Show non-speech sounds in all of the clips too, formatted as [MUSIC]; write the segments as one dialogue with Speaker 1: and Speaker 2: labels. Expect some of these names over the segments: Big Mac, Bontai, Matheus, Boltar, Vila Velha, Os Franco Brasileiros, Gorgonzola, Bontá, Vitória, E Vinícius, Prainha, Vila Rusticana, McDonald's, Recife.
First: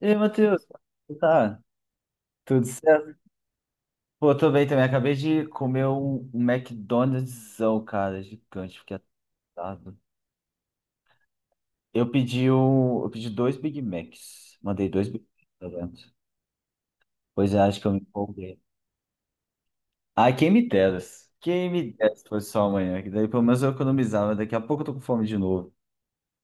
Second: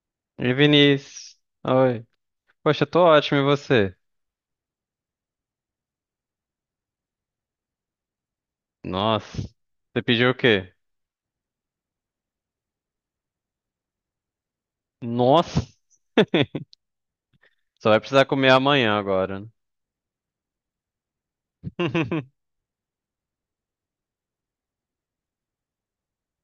Speaker 1: E aí,
Speaker 2: E
Speaker 1: Matheus, como
Speaker 2: Vinícius?
Speaker 1: tá?
Speaker 2: Oi.
Speaker 1: Tudo
Speaker 2: Poxa, eu tô
Speaker 1: certo?
Speaker 2: ótimo, e você?
Speaker 1: Pô, tô bem também. Acabei de comer um McDonald'são, cara, gigante, fiquei
Speaker 2: Nossa.
Speaker 1: atado.
Speaker 2: Você pediu o quê?
Speaker 1: Eu pedi dois Big Macs. Mandei dois Big Macs
Speaker 2: Nossa.
Speaker 1: pra dentro.
Speaker 2: [LAUGHS]
Speaker 1: Pois é, acho que
Speaker 2: Só
Speaker 1: eu me
Speaker 2: vai precisar comer
Speaker 1: empolguei.
Speaker 2: amanhã agora, né?
Speaker 1: Ah, quem me dera. Quem me dera se fosse
Speaker 2: [LAUGHS]
Speaker 1: só amanhã, que daí pelo menos eu economizava. Daqui a pouco eu tô com fome de novo.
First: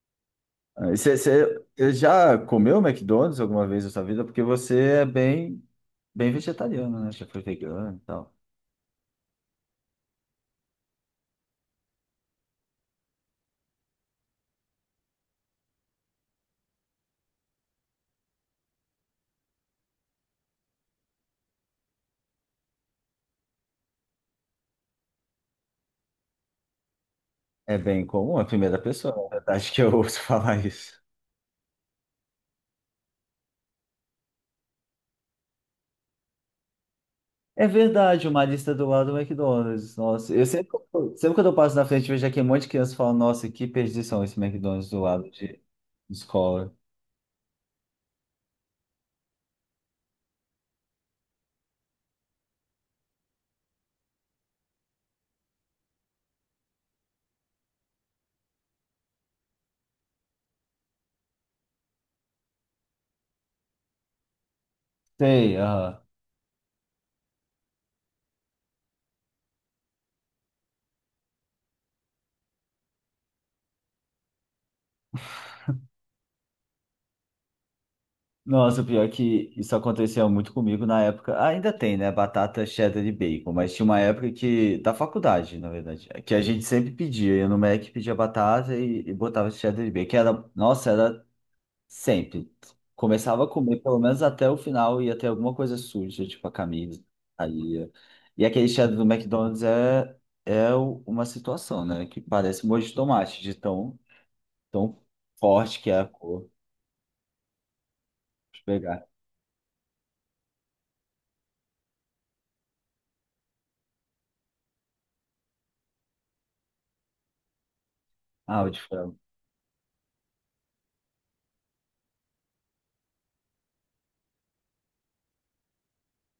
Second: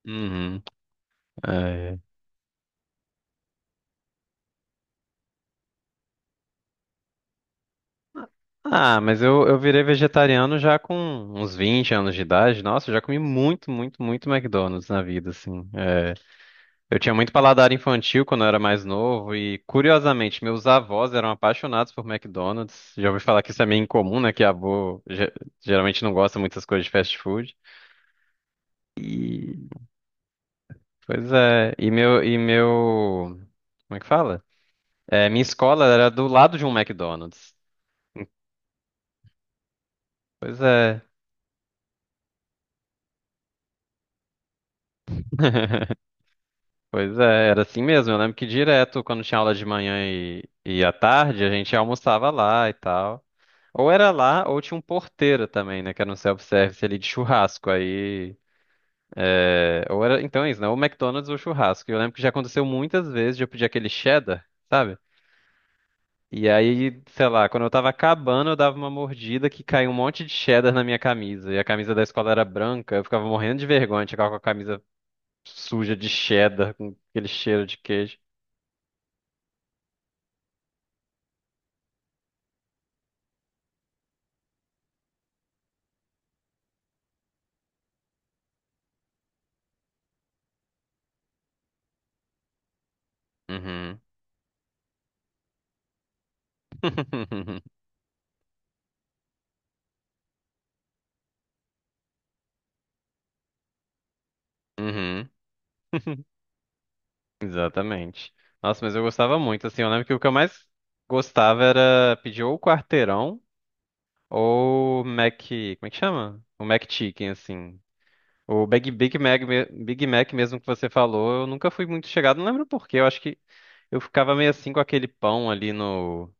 Speaker 2: Uhum.
Speaker 1: Ah, e você
Speaker 2: É.
Speaker 1: já comeu McDonald's alguma vez na sua vida? Porque você é bem vegetariano, né? Já foi vegano e tal.
Speaker 2: Ah, mas eu virei vegetariano já com uns 20 anos de idade. Nossa, eu já comi muito, muito, muito McDonald's na vida, assim. É. Eu tinha muito paladar infantil quando eu era mais novo e, curiosamente, meus avós eram apaixonados por McDonald's. Já ouvi falar que isso é meio incomum, né? Que avô geralmente não gosta muito das coisas de fast food.
Speaker 1: É bem comum, é a primeira pessoa, na
Speaker 2: E,
Speaker 1: verdade, que eu ouço [LAUGHS] falar isso.
Speaker 2: pois é, e meu, como é que fala? É, minha escola era do lado de um McDonald's.
Speaker 1: É verdade, uma lista do lado do McDonald's. Nossa, eu
Speaker 2: Pois
Speaker 1: sempre,
Speaker 2: é,
Speaker 1: sempre quando eu passo na frente, vejo aqui um monte de criança falando, nossa, que perdição esse McDonald's do lado de escola.
Speaker 2: pois é, era assim mesmo. Eu lembro que direto, quando tinha aula de manhã e à tarde, a gente almoçava lá e tal. Ou era lá, ou tinha um porteiro também, né, que era um self-service ali de churrasco. Aí, é, ou era, então é isso, né, ou McDonald's ou churrasco. E eu lembro que já aconteceu muitas vezes de eu pedir aquele cheddar, sabe?
Speaker 1: Sei, aham.
Speaker 2: E aí, sei lá, quando eu tava acabando, eu dava uma mordida que caiu um monte de cheddar na minha camisa. E a camisa da escola era branca, eu ficava morrendo de vergonha de chegar com a camisa suja de cheddar, com aquele cheiro de queijo.
Speaker 1: Nossa, pior que isso acontecia muito comigo na época. Ainda tem, né? Batata, cheddar e bacon, mas tinha uma época que, da faculdade, na verdade, que a gente sempre pedia. Eu no Mac pedia batata e botava cheddar e bacon. Que Era, nossa, era sempre. Começava a comer, pelo
Speaker 2: Uhum.
Speaker 1: menos até o final, ia ter alguma coisa suja, tipo a camisa.
Speaker 2: [LAUGHS]
Speaker 1: Aí, e aquele cheddar do McDonald's é uma situação, né? Que parece molho de tomate, de tão, tão
Speaker 2: Uhum.
Speaker 1: forte que é a
Speaker 2: [LAUGHS]
Speaker 1: cor.
Speaker 2: Exatamente.
Speaker 1: Deixa eu
Speaker 2: Nossa, mas eu
Speaker 1: pegar.
Speaker 2: gostava muito, assim, eu lembro que o que eu mais gostava era pedir ou quarteirão ou Mac, como é que chama? O Mac Chicken, assim.
Speaker 1: Ah,
Speaker 2: O
Speaker 1: o de
Speaker 2: Big,
Speaker 1: frango.
Speaker 2: Big Mac, me- Big Mac mesmo que você falou, eu nunca fui muito chegado, não lembro por quê, eu acho que eu ficava meio assim com aquele pão ali no,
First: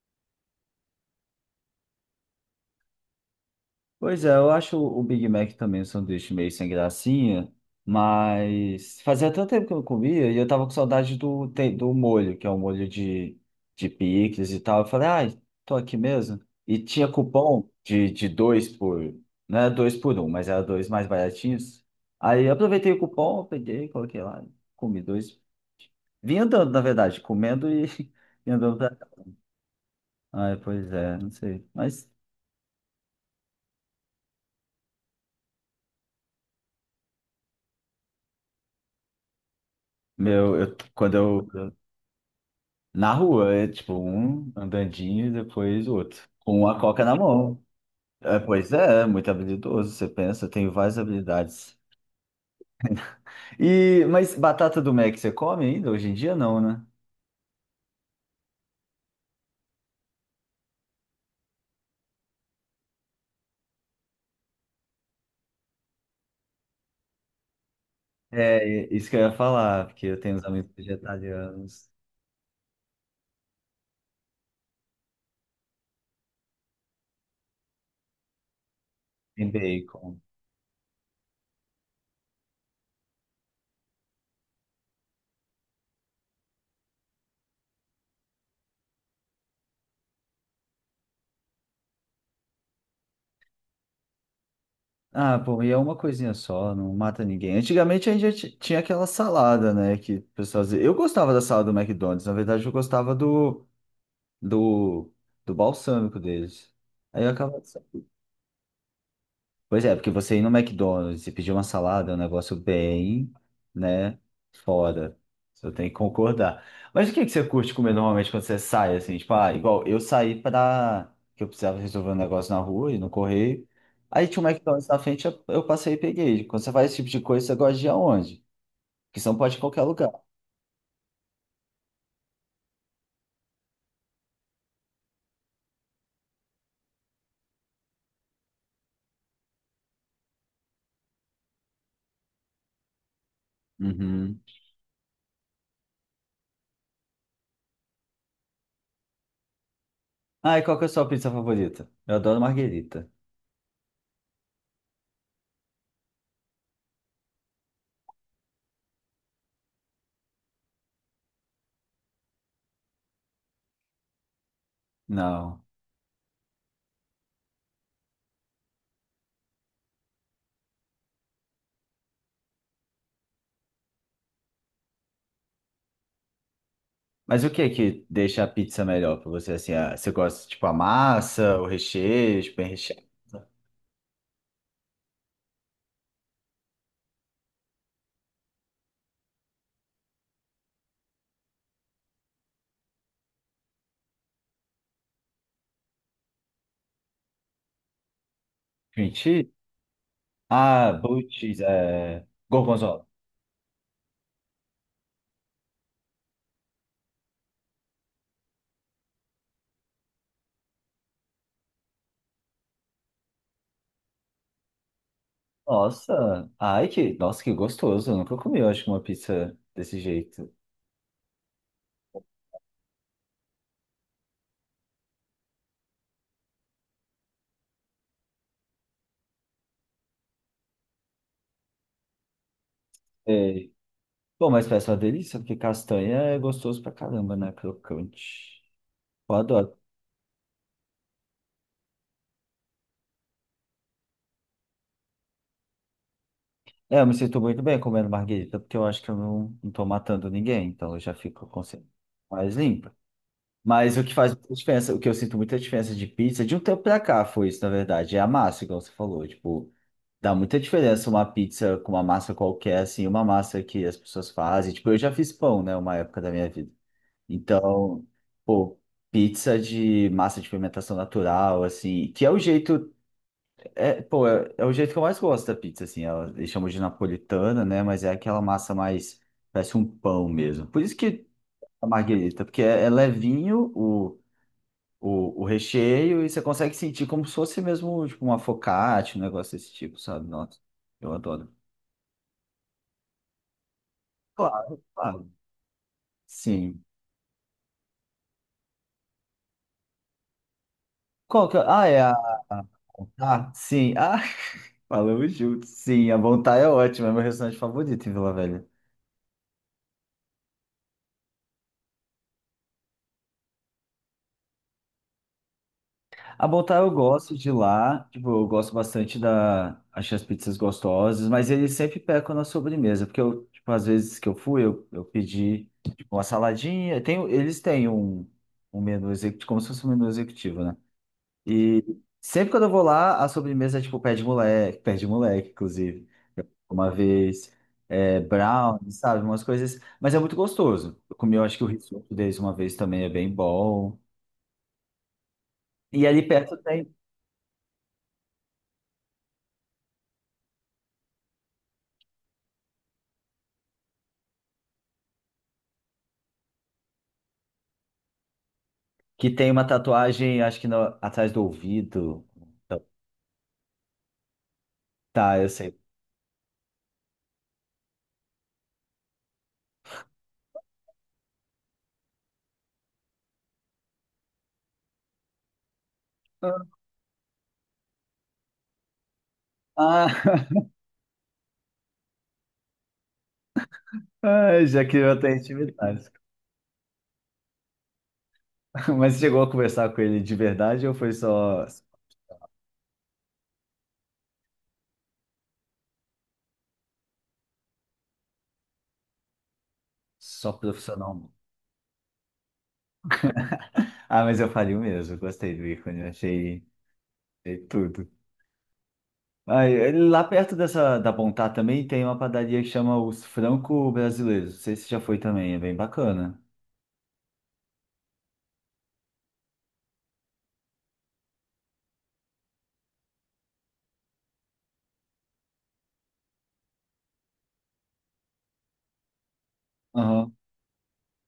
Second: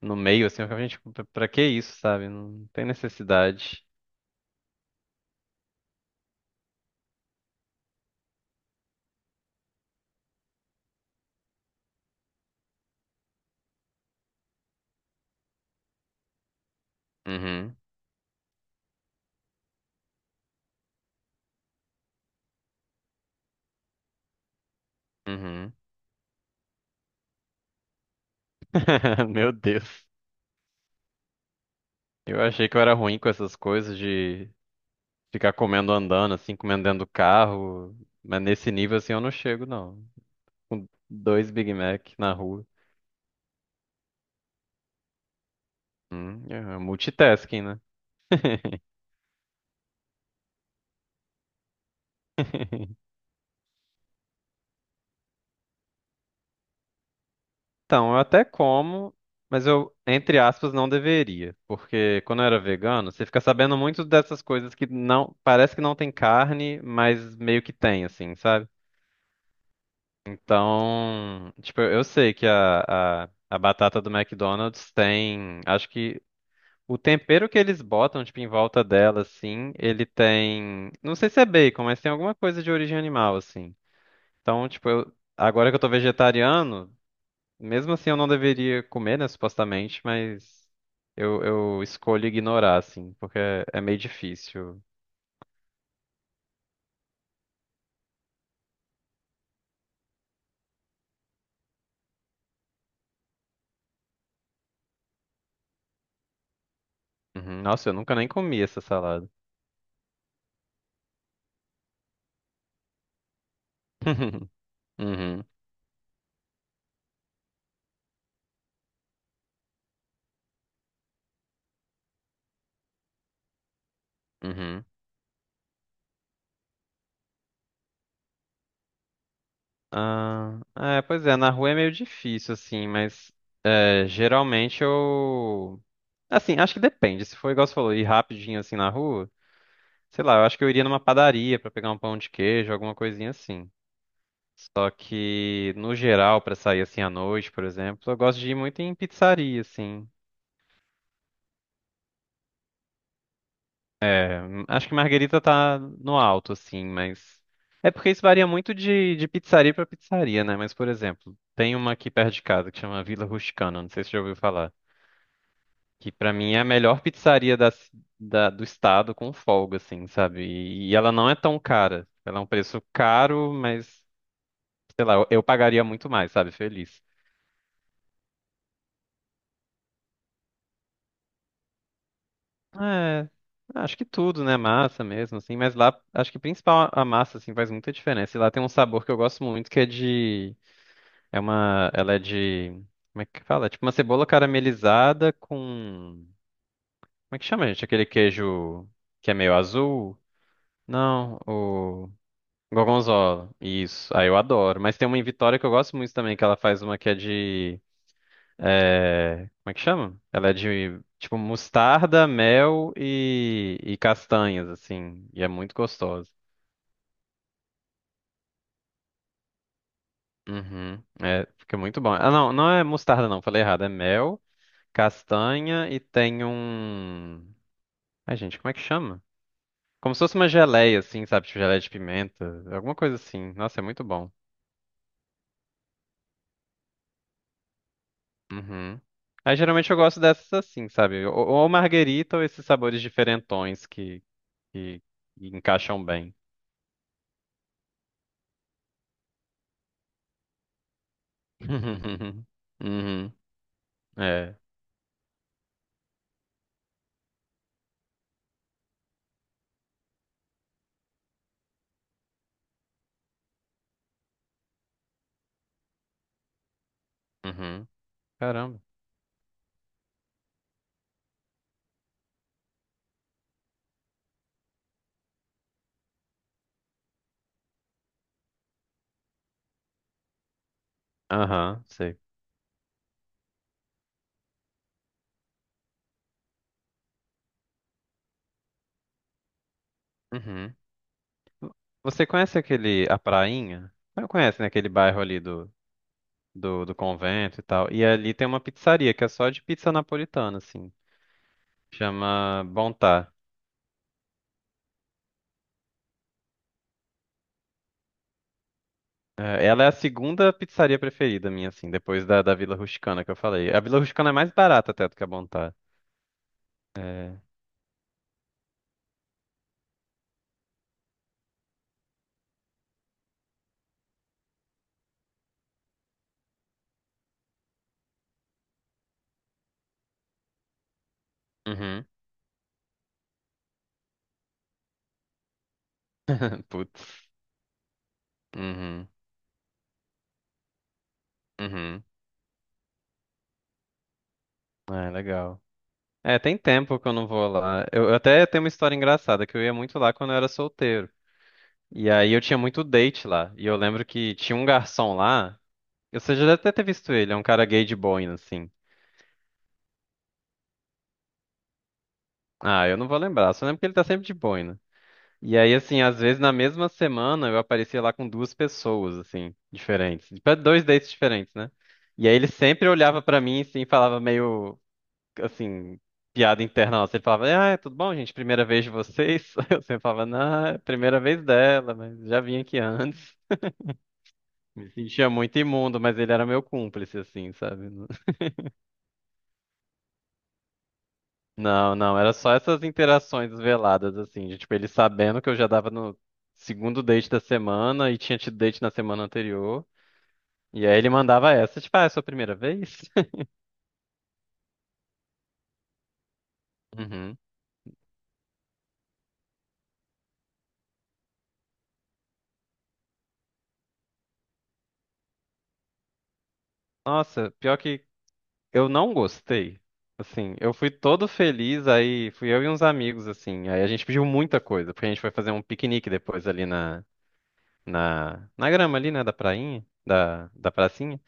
Speaker 2: no meio, assim, eu ficava, gente, pra que isso, sabe? Não tem necessidade.
Speaker 1: Pois é, eu acho o Big Mac também um sanduíche meio sem gracinha, mas fazia tanto tempo que eu não comia e eu tava com saudade do molho, que é um molho de picles e tal. Eu falei, ai, tô aqui mesmo. E tinha cupom
Speaker 2: Uhum,
Speaker 1: de dois por, não era dois por um, mas era dois mais baratinhos. Aí eu aproveitei o cupom, peguei, coloquei lá, comi dois.
Speaker 2: uhum.
Speaker 1: Vim andando, na verdade, comendo [LAUGHS] e andando pra cá.
Speaker 2: [LAUGHS] Meu Deus.
Speaker 1: Ai, pois é, não sei. Mas,
Speaker 2: Eu achei que eu era ruim com essas coisas de ficar comendo andando, assim, comendo dentro do carro. Mas nesse nível, assim, eu não chego, não.
Speaker 1: meu, eu,
Speaker 2: Com
Speaker 1: quando
Speaker 2: dois Big
Speaker 1: eu...
Speaker 2: Mac na rua.
Speaker 1: Na rua, é tipo um andandinho e depois o outro. Com
Speaker 2: É
Speaker 1: uma coca na
Speaker 2: multitasking,
Speaker 1: mão.
Speaker 2: né?
Speaker 1: É, pois
Speaker 2: [LAUGHS]
Speaker 1: é, é muito habilidoso, você pensa, tem várias habilidades. E, mas batata do Mac você come ainda? Hoje em dia não, né?
Speaker 2: Então, eu até como, mas eu, entre aspas, não deveria. Porque quando eu era vegano, você fica sabendo muito dessas coisas que não, parece que não tem carne, mas meio que tem, assim,
Speaker 1: É,
Speaker 2: sabe?
Speaker 1: é isso que eu ia falar, porque eu tenho uns amigos
Speaker 2: Então, tipo,
Speaker 1: vegetarianos
Speaker 2: eu sei que a batata do McDonald's tem, acho que o tempero que eles botam, tipo, em volta dela,
Speaker 1: em
Speaker 2: assim, ele
Speaker 1: bacon.
Speaker 2: tem, não sei se é bacon, mas tem alguma coisa de origem animal, assim. Então, tipo, eu, agora que eu tô vegetariano, mesmo assim, eu não deveria comer, né, supostamente, mas eu escolho ignorar, assim, porque é meio difícil.
Speaker 1: Ah, pô, e é uma coisinha só, não mata ninguém. Antigamente a gente já tinha aquela salada, né, que o pessoal dizia. Eu gostava da salada do McDonald's, na verdade eu gostava do, do balsâmico deles. Aí eu acabava.
Speaker 2: Uhum. Nossa, eu nunca nem comi essa salada.
Speaker 1: Pois é, porque você ir no McDonald's e pedir uma salada é um negócio bem, né,
Speaker 2: [LAUGHS]
Speaker 1: fora.
Speaker 2: Uhum,
Speaker 1: Você tem que concordar. Mas o que é que você curte comer normalmente quando você sai, assim? Tipo, ah, igual eu saí que eu precisava resolver um negócio na rua e no correio. Aí tinha um
Speaker 2: uhum.
Speaker 1: McDonald's na frente, eu passei e peguei. Quando você faz esse tipo de coisa, você gosta de ir aonde? Porque você não pode ir em qualquer lugar.
Speaker 2: Ah, é, pois é, na rua é meio difícil, assim, mas é, geralmente eu. Assim, acho que depende. Se for igual você falou, ir rapidinho assim na rua, sei lá, eu acho que eu iria numa padaria pra pegar um pão de queijo, alguma coisinha assim.
Speaker 1: Uhum.
Speaker 2: Só que, no geral, pra sair assim à noite, por exemplo, eu gosto de ir muito em pizzaria, assim.
Speaker 1: Ah, e qual que é a sua pizza favorita? Eu adoro marguerita.
Speaker 2: Acho que Marguerita tá no alto, assim, mas. É porque isso varia muito de pizzaria pra pizzaria, né? Mas, por exemplo, tem uma aqui perto de casa que chama Vila Rusticana, não sei se você já ouviu falar.
Speaker 1: Não.
Speaker 2: Que pra mim é a melhor pizzaria da, do estado com folga, assim, sabe? E ela não é tão cara. Ela é um preço caro, mas, sei lá, eu pagaria muito mais, sabe? Feliz.
Speaker 1: Mas o que é que deixa a pizza melhor pra você? Assim, ah, você gosta, tipo, a massa, o recheio, tipo, bem recheado?
Speaker 2: É, acho que tudo, né? Massa mesmo, assim. Mas lá, acho que principal a massa, assim, faz muita diferença. E lá tem um sabor que eu gosto muito, que é de... É uma... Ela é de... Como é que fala? É tipo uma cebola caramelizada com... Como é que chama, gente? Aquele queijo
Speaker 1: Cream
Speaker 2: que é
Speaker 1: cheese?
Speaker 2: meio azul?
Speaker 1: Ah, blue
Speaker 2: Não,
Speaker 1: cheese,
Speaker 2: o...
Speaker 1: Gorgonzola.
Speaker 2: Gorgonzola. Isso. Aí eu adoro. Mas tem uma em Vitória que eu gosto muito também, que ela faz uma que é de... É, como é que chama? Ela é de tipo mostarda, mel e castanhas, assim. E é muito gostosa.
Speaker 1: Nossa, ai que, nossa, que gostoso. Eu nunca comi, eu acho, uma pizza desse jeito.
Speaker 2: Uhum. É, fica muito bom. Ah, não, não é mostarda, não. Falei errado. É mel, castanha e tem um. Ai, gente, como é que chama? Como se fosse uma geleia, assim, sabe? Tipo geleia de pimenta, alguma coisa assim.
Speaker 1: É.
Speaker 2: Nossa, é muito bom.
Speaker 1: Bom, mas parece uma delícia, porque castanha é gostoso pra caramba, né? Crocante.
Speaker 2: Uhum.
Speaker 1: Eu
Speaker 2: Aí
Speaker 1: adoro.
Speaker 2: geralmente eu gosto dessas assim, sabe? Ou marguerita ou esses sabores diferentões que, que que encaixam bem.
Speaker 1: É, eu me sinto muito bem comendo marguerita, porque eu acho que eu não tô matando ninguém, então eu já fico com consciência
Speaker 2: Uhum.
Speaker 1: mais limpa.
Speaker 2: Uhum.
Speaker 1: Mas o que faz muita
Speaker 2: É.
Speaker 1: diferença, o que eu sinto muita diferença de pizza, de um tempo pra cá foi isso, na verdade, é a massa, igual você falou. Tipo, dá muita diferença uma pizza com uma massa qualquer, assim, uma massa que as pessoas fazem. Tipo, eu já fiz pão, né, uma época da minha vida.
Speaker 2: Uhum.
Speaker 1: Então, pô,
Speaker 2: Caramba.
Speaker 1: pizza de massa de fermentação natural, assim, que é o jeito, é, pô, é o jeito que eu mais gosto da pizza, assim. Ela, eles chamam de napolitana, né, mas é aquela massa mais, parece um pão mesmo. Por isso que
Speaker 2: Aham,
Speaker 1: a
Speaker 2: sei.
Speaker 1: marguerita, porque é levinho, o recheio e você consegue sentir como se fosse mesmo tipo, uma focaccia, um negócio desse tipo, sabe? Nossa,
Speaker 2: Uhum.
Speaker 1: eu adoro.
Speaker 2: Você conhece aquele, a Prainha? Você conhece, né?
Speaker 1: Claro,
Speaker 2: Aquele bairro
Speaker 1: claro.
Speaker 2: ali do, do,
Speaker 1: Sim.
Speaker 2: do convento e tal. E ali tem uma pizzaria que é só de pizza napolitana, assim.
Speaker 1: Qual que é? Ah, é a.
Speaker 2: Chama Bontá.
Speaker 1: Ah, sim. Ah, [LAUGHS] falamos juntos. Sim, a Bontai é ótima, é meu restaurante favorito em Vila Velha.
Speaker 2: É, ela é a segunda pizzaria preferida minha, assim, depois da Vila Rusticana que eu falei. A Vila Rusticana é mais barata até do que a Bontá.
Speaker 1: A Boltar eu gosto
Speaker 2: É.
Speaker 1: de lá, tipo, eu gosto bastante Achei as pizzas gostosas, mas eles sempre pecam na sobremesa, porque tipo, às vezes que eu fui, eu pedi, tipo, uma saladinha, tem, eles têm um menu executivo, como se fosse um menu executivo, né? E
Speaker 2: Uhum.
Speaker 1: sempre quando eu vou lá, a sobremesa é, tipo, pé de moleque, inclusive,
Speaker 2: [LAUGHS]
Speaker 1: uma
Speaker 2: Putz.
Speaker 1: vez, é, brownie,
Speaker 2: Uhum.
Speaker 1: sabe, umas coisas, mas é muito gostoso. Eu comi, eu acho que o
Speaker 2: Uhum.
Speaker 1: risoto deles uma vez também é bem bom.
Speaker 2: É, legal.
Speaker 1: E ali
Speaker 2: É, tem
Speaker 1: perto tem.
Speaker 2: tempo que eu não vou lá. Eu até tenho uma história engraçada, que eu ia muito lá quando eu era solteiro. E aí eu tinha muito date lá. E eu lembro que tinha um garçom lá. Você já deve até ter visto ele, é um cara gay de boina, assim.
Speaker 1: Que tem uma tatuagem, acho que atrás do ouvido. Então,
Speaker 2: Ah, eu não vou lembrar, só lembro que ele tá sempre de boina.
Speaker 1: tá, eu
Speaker 2: E aí,
Speaker 1: sei.
Speaker 2: assim, às vezes na mesma semana eu aparecia lá com duas pessoas, assim, diferentes. Pra dois dates diferentes, né? E aí ele sempre olhava pra mim, assim, e falava meio assim, piada interna nossa. Ele falava, ah, é, tudo bom, gente? Primeira vez de vocês? [LAUGHS] Eu sempre
Speaker 1: Ah,
Speaker 2: falava,
Speaker 1: [LAUGHS]
Speaker 2: não, é a primeira vez dela, mas já vim aqui antes.
Speaker 1: ah, já
Speaker 2: Me
Speaker 1: criou
Speaker 2: sentia
Speaker 1: até
Speaker 2: muito imundo,
Speaker 1: intimidade.
Speaker 2: mas ele era meu cúmplice, assim, sabe?
Speaker 1: [LAUGHS] Mas você chegou a conversar com ele de verdade ou foi só,
Speaker 2: Não, não, era só essas interações veladas, assim, de, tipo, ele sabendo que eu já dava no segundo date da semana e tinha tido date na semana anterior.
Speaker 1: só
Speaker 2: E aí ele
Speaker 1: profissional?
Speaker 2: mandava essa, tipo, ah, é a sua primeira vez? [LAUGHS]
Speaker 1: Ah, mas eu faria o mesmo. Gostei do ícone, achei,
Speaker 2: Uhum.
Speaker 1: achei tudo. Ah, e lá perto dessa da Bontá também tem uma padaria que chama Os Franco Brasileiros. Não sei se já foi também, é bem bacana.
Speaker 2: Nossa, pior que eu não gostei. Assim, eu fui todo feliz, aí fui eu e uns amigos, assim. Aí a gente pediu muita coisa, porque a gente foi fazer um piquenique depois ali na grama ali, né, da prainha,
Speaker 1: Aham.
Speaker 2: da pracinha.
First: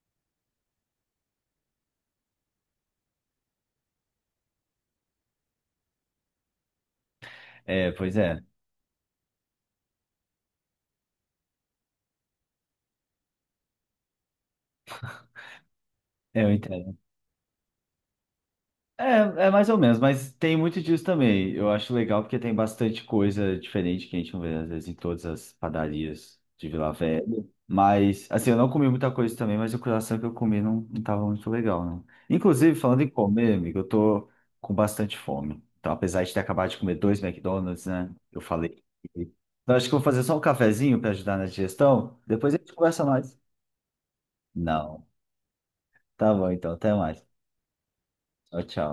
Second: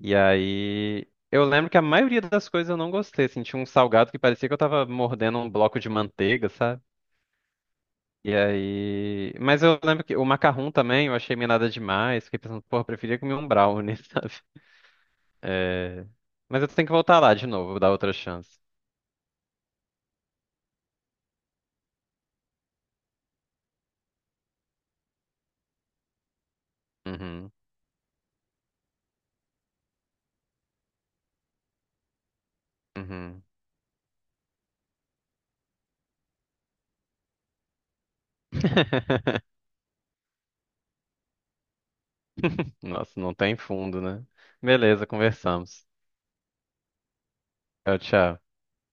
Speaker 2: E aí eu lembro que a maioria das coisas eu não gostei, assim, tinha um salgado que parecia que eu tava mordendo um bloco de manteiga, sabe?
Speaker 1: É, pois
Speaker 2: E
Speaker 1: é.
Speaker 2: aí. Mas eu lembro que o macarrão também eu achei meio nada demais. Fiquei pensando, porra, eu preferia comer um brownie, [LAUGHS] sabe? É...
Speaker 1: É, eu
Speaker 2: Mas eu tenho que
Speaker 1: entendo.
Speaker 2: voltar lá de novo, dar outra chance.
Speaker 1: É, é mais ou menos, mas tem muito disso também. Eu acho legal porque tem bastante coisa diferente que a gente não vê, às vezes, em todas as padarias de Vila Velha.
Speaker 2: Uhum.
Speaker 1: Mas, assim, eu não comi muita coisa também, mas o coração que eu comi não tava muito legal, né? Inclusive, falando em
Speaker 2: Uhum.
Speaker 1: comer, amigo, eu tô com bastante fome. Então, apesar de ter acabado de comer dois McDonald's, né? Eu falei. que-
Speaker 2: [LAUGHS]
Speaker 1: Então, acho que eu vou fazer só um cafezinho para ajudar na digestão. Depois a gente conversa
Speaker 2: Nossa, não
Speaker 1: mais.
Speaker 2: tem fundo, né?
Speaker 1: Não.
Speaker 2: Beleza, conversamos.
Speaker 1: Tá bom, então. Até mais.
Speaker 2: Tchau, tchau.
Speaker 1: Tchau, tchau.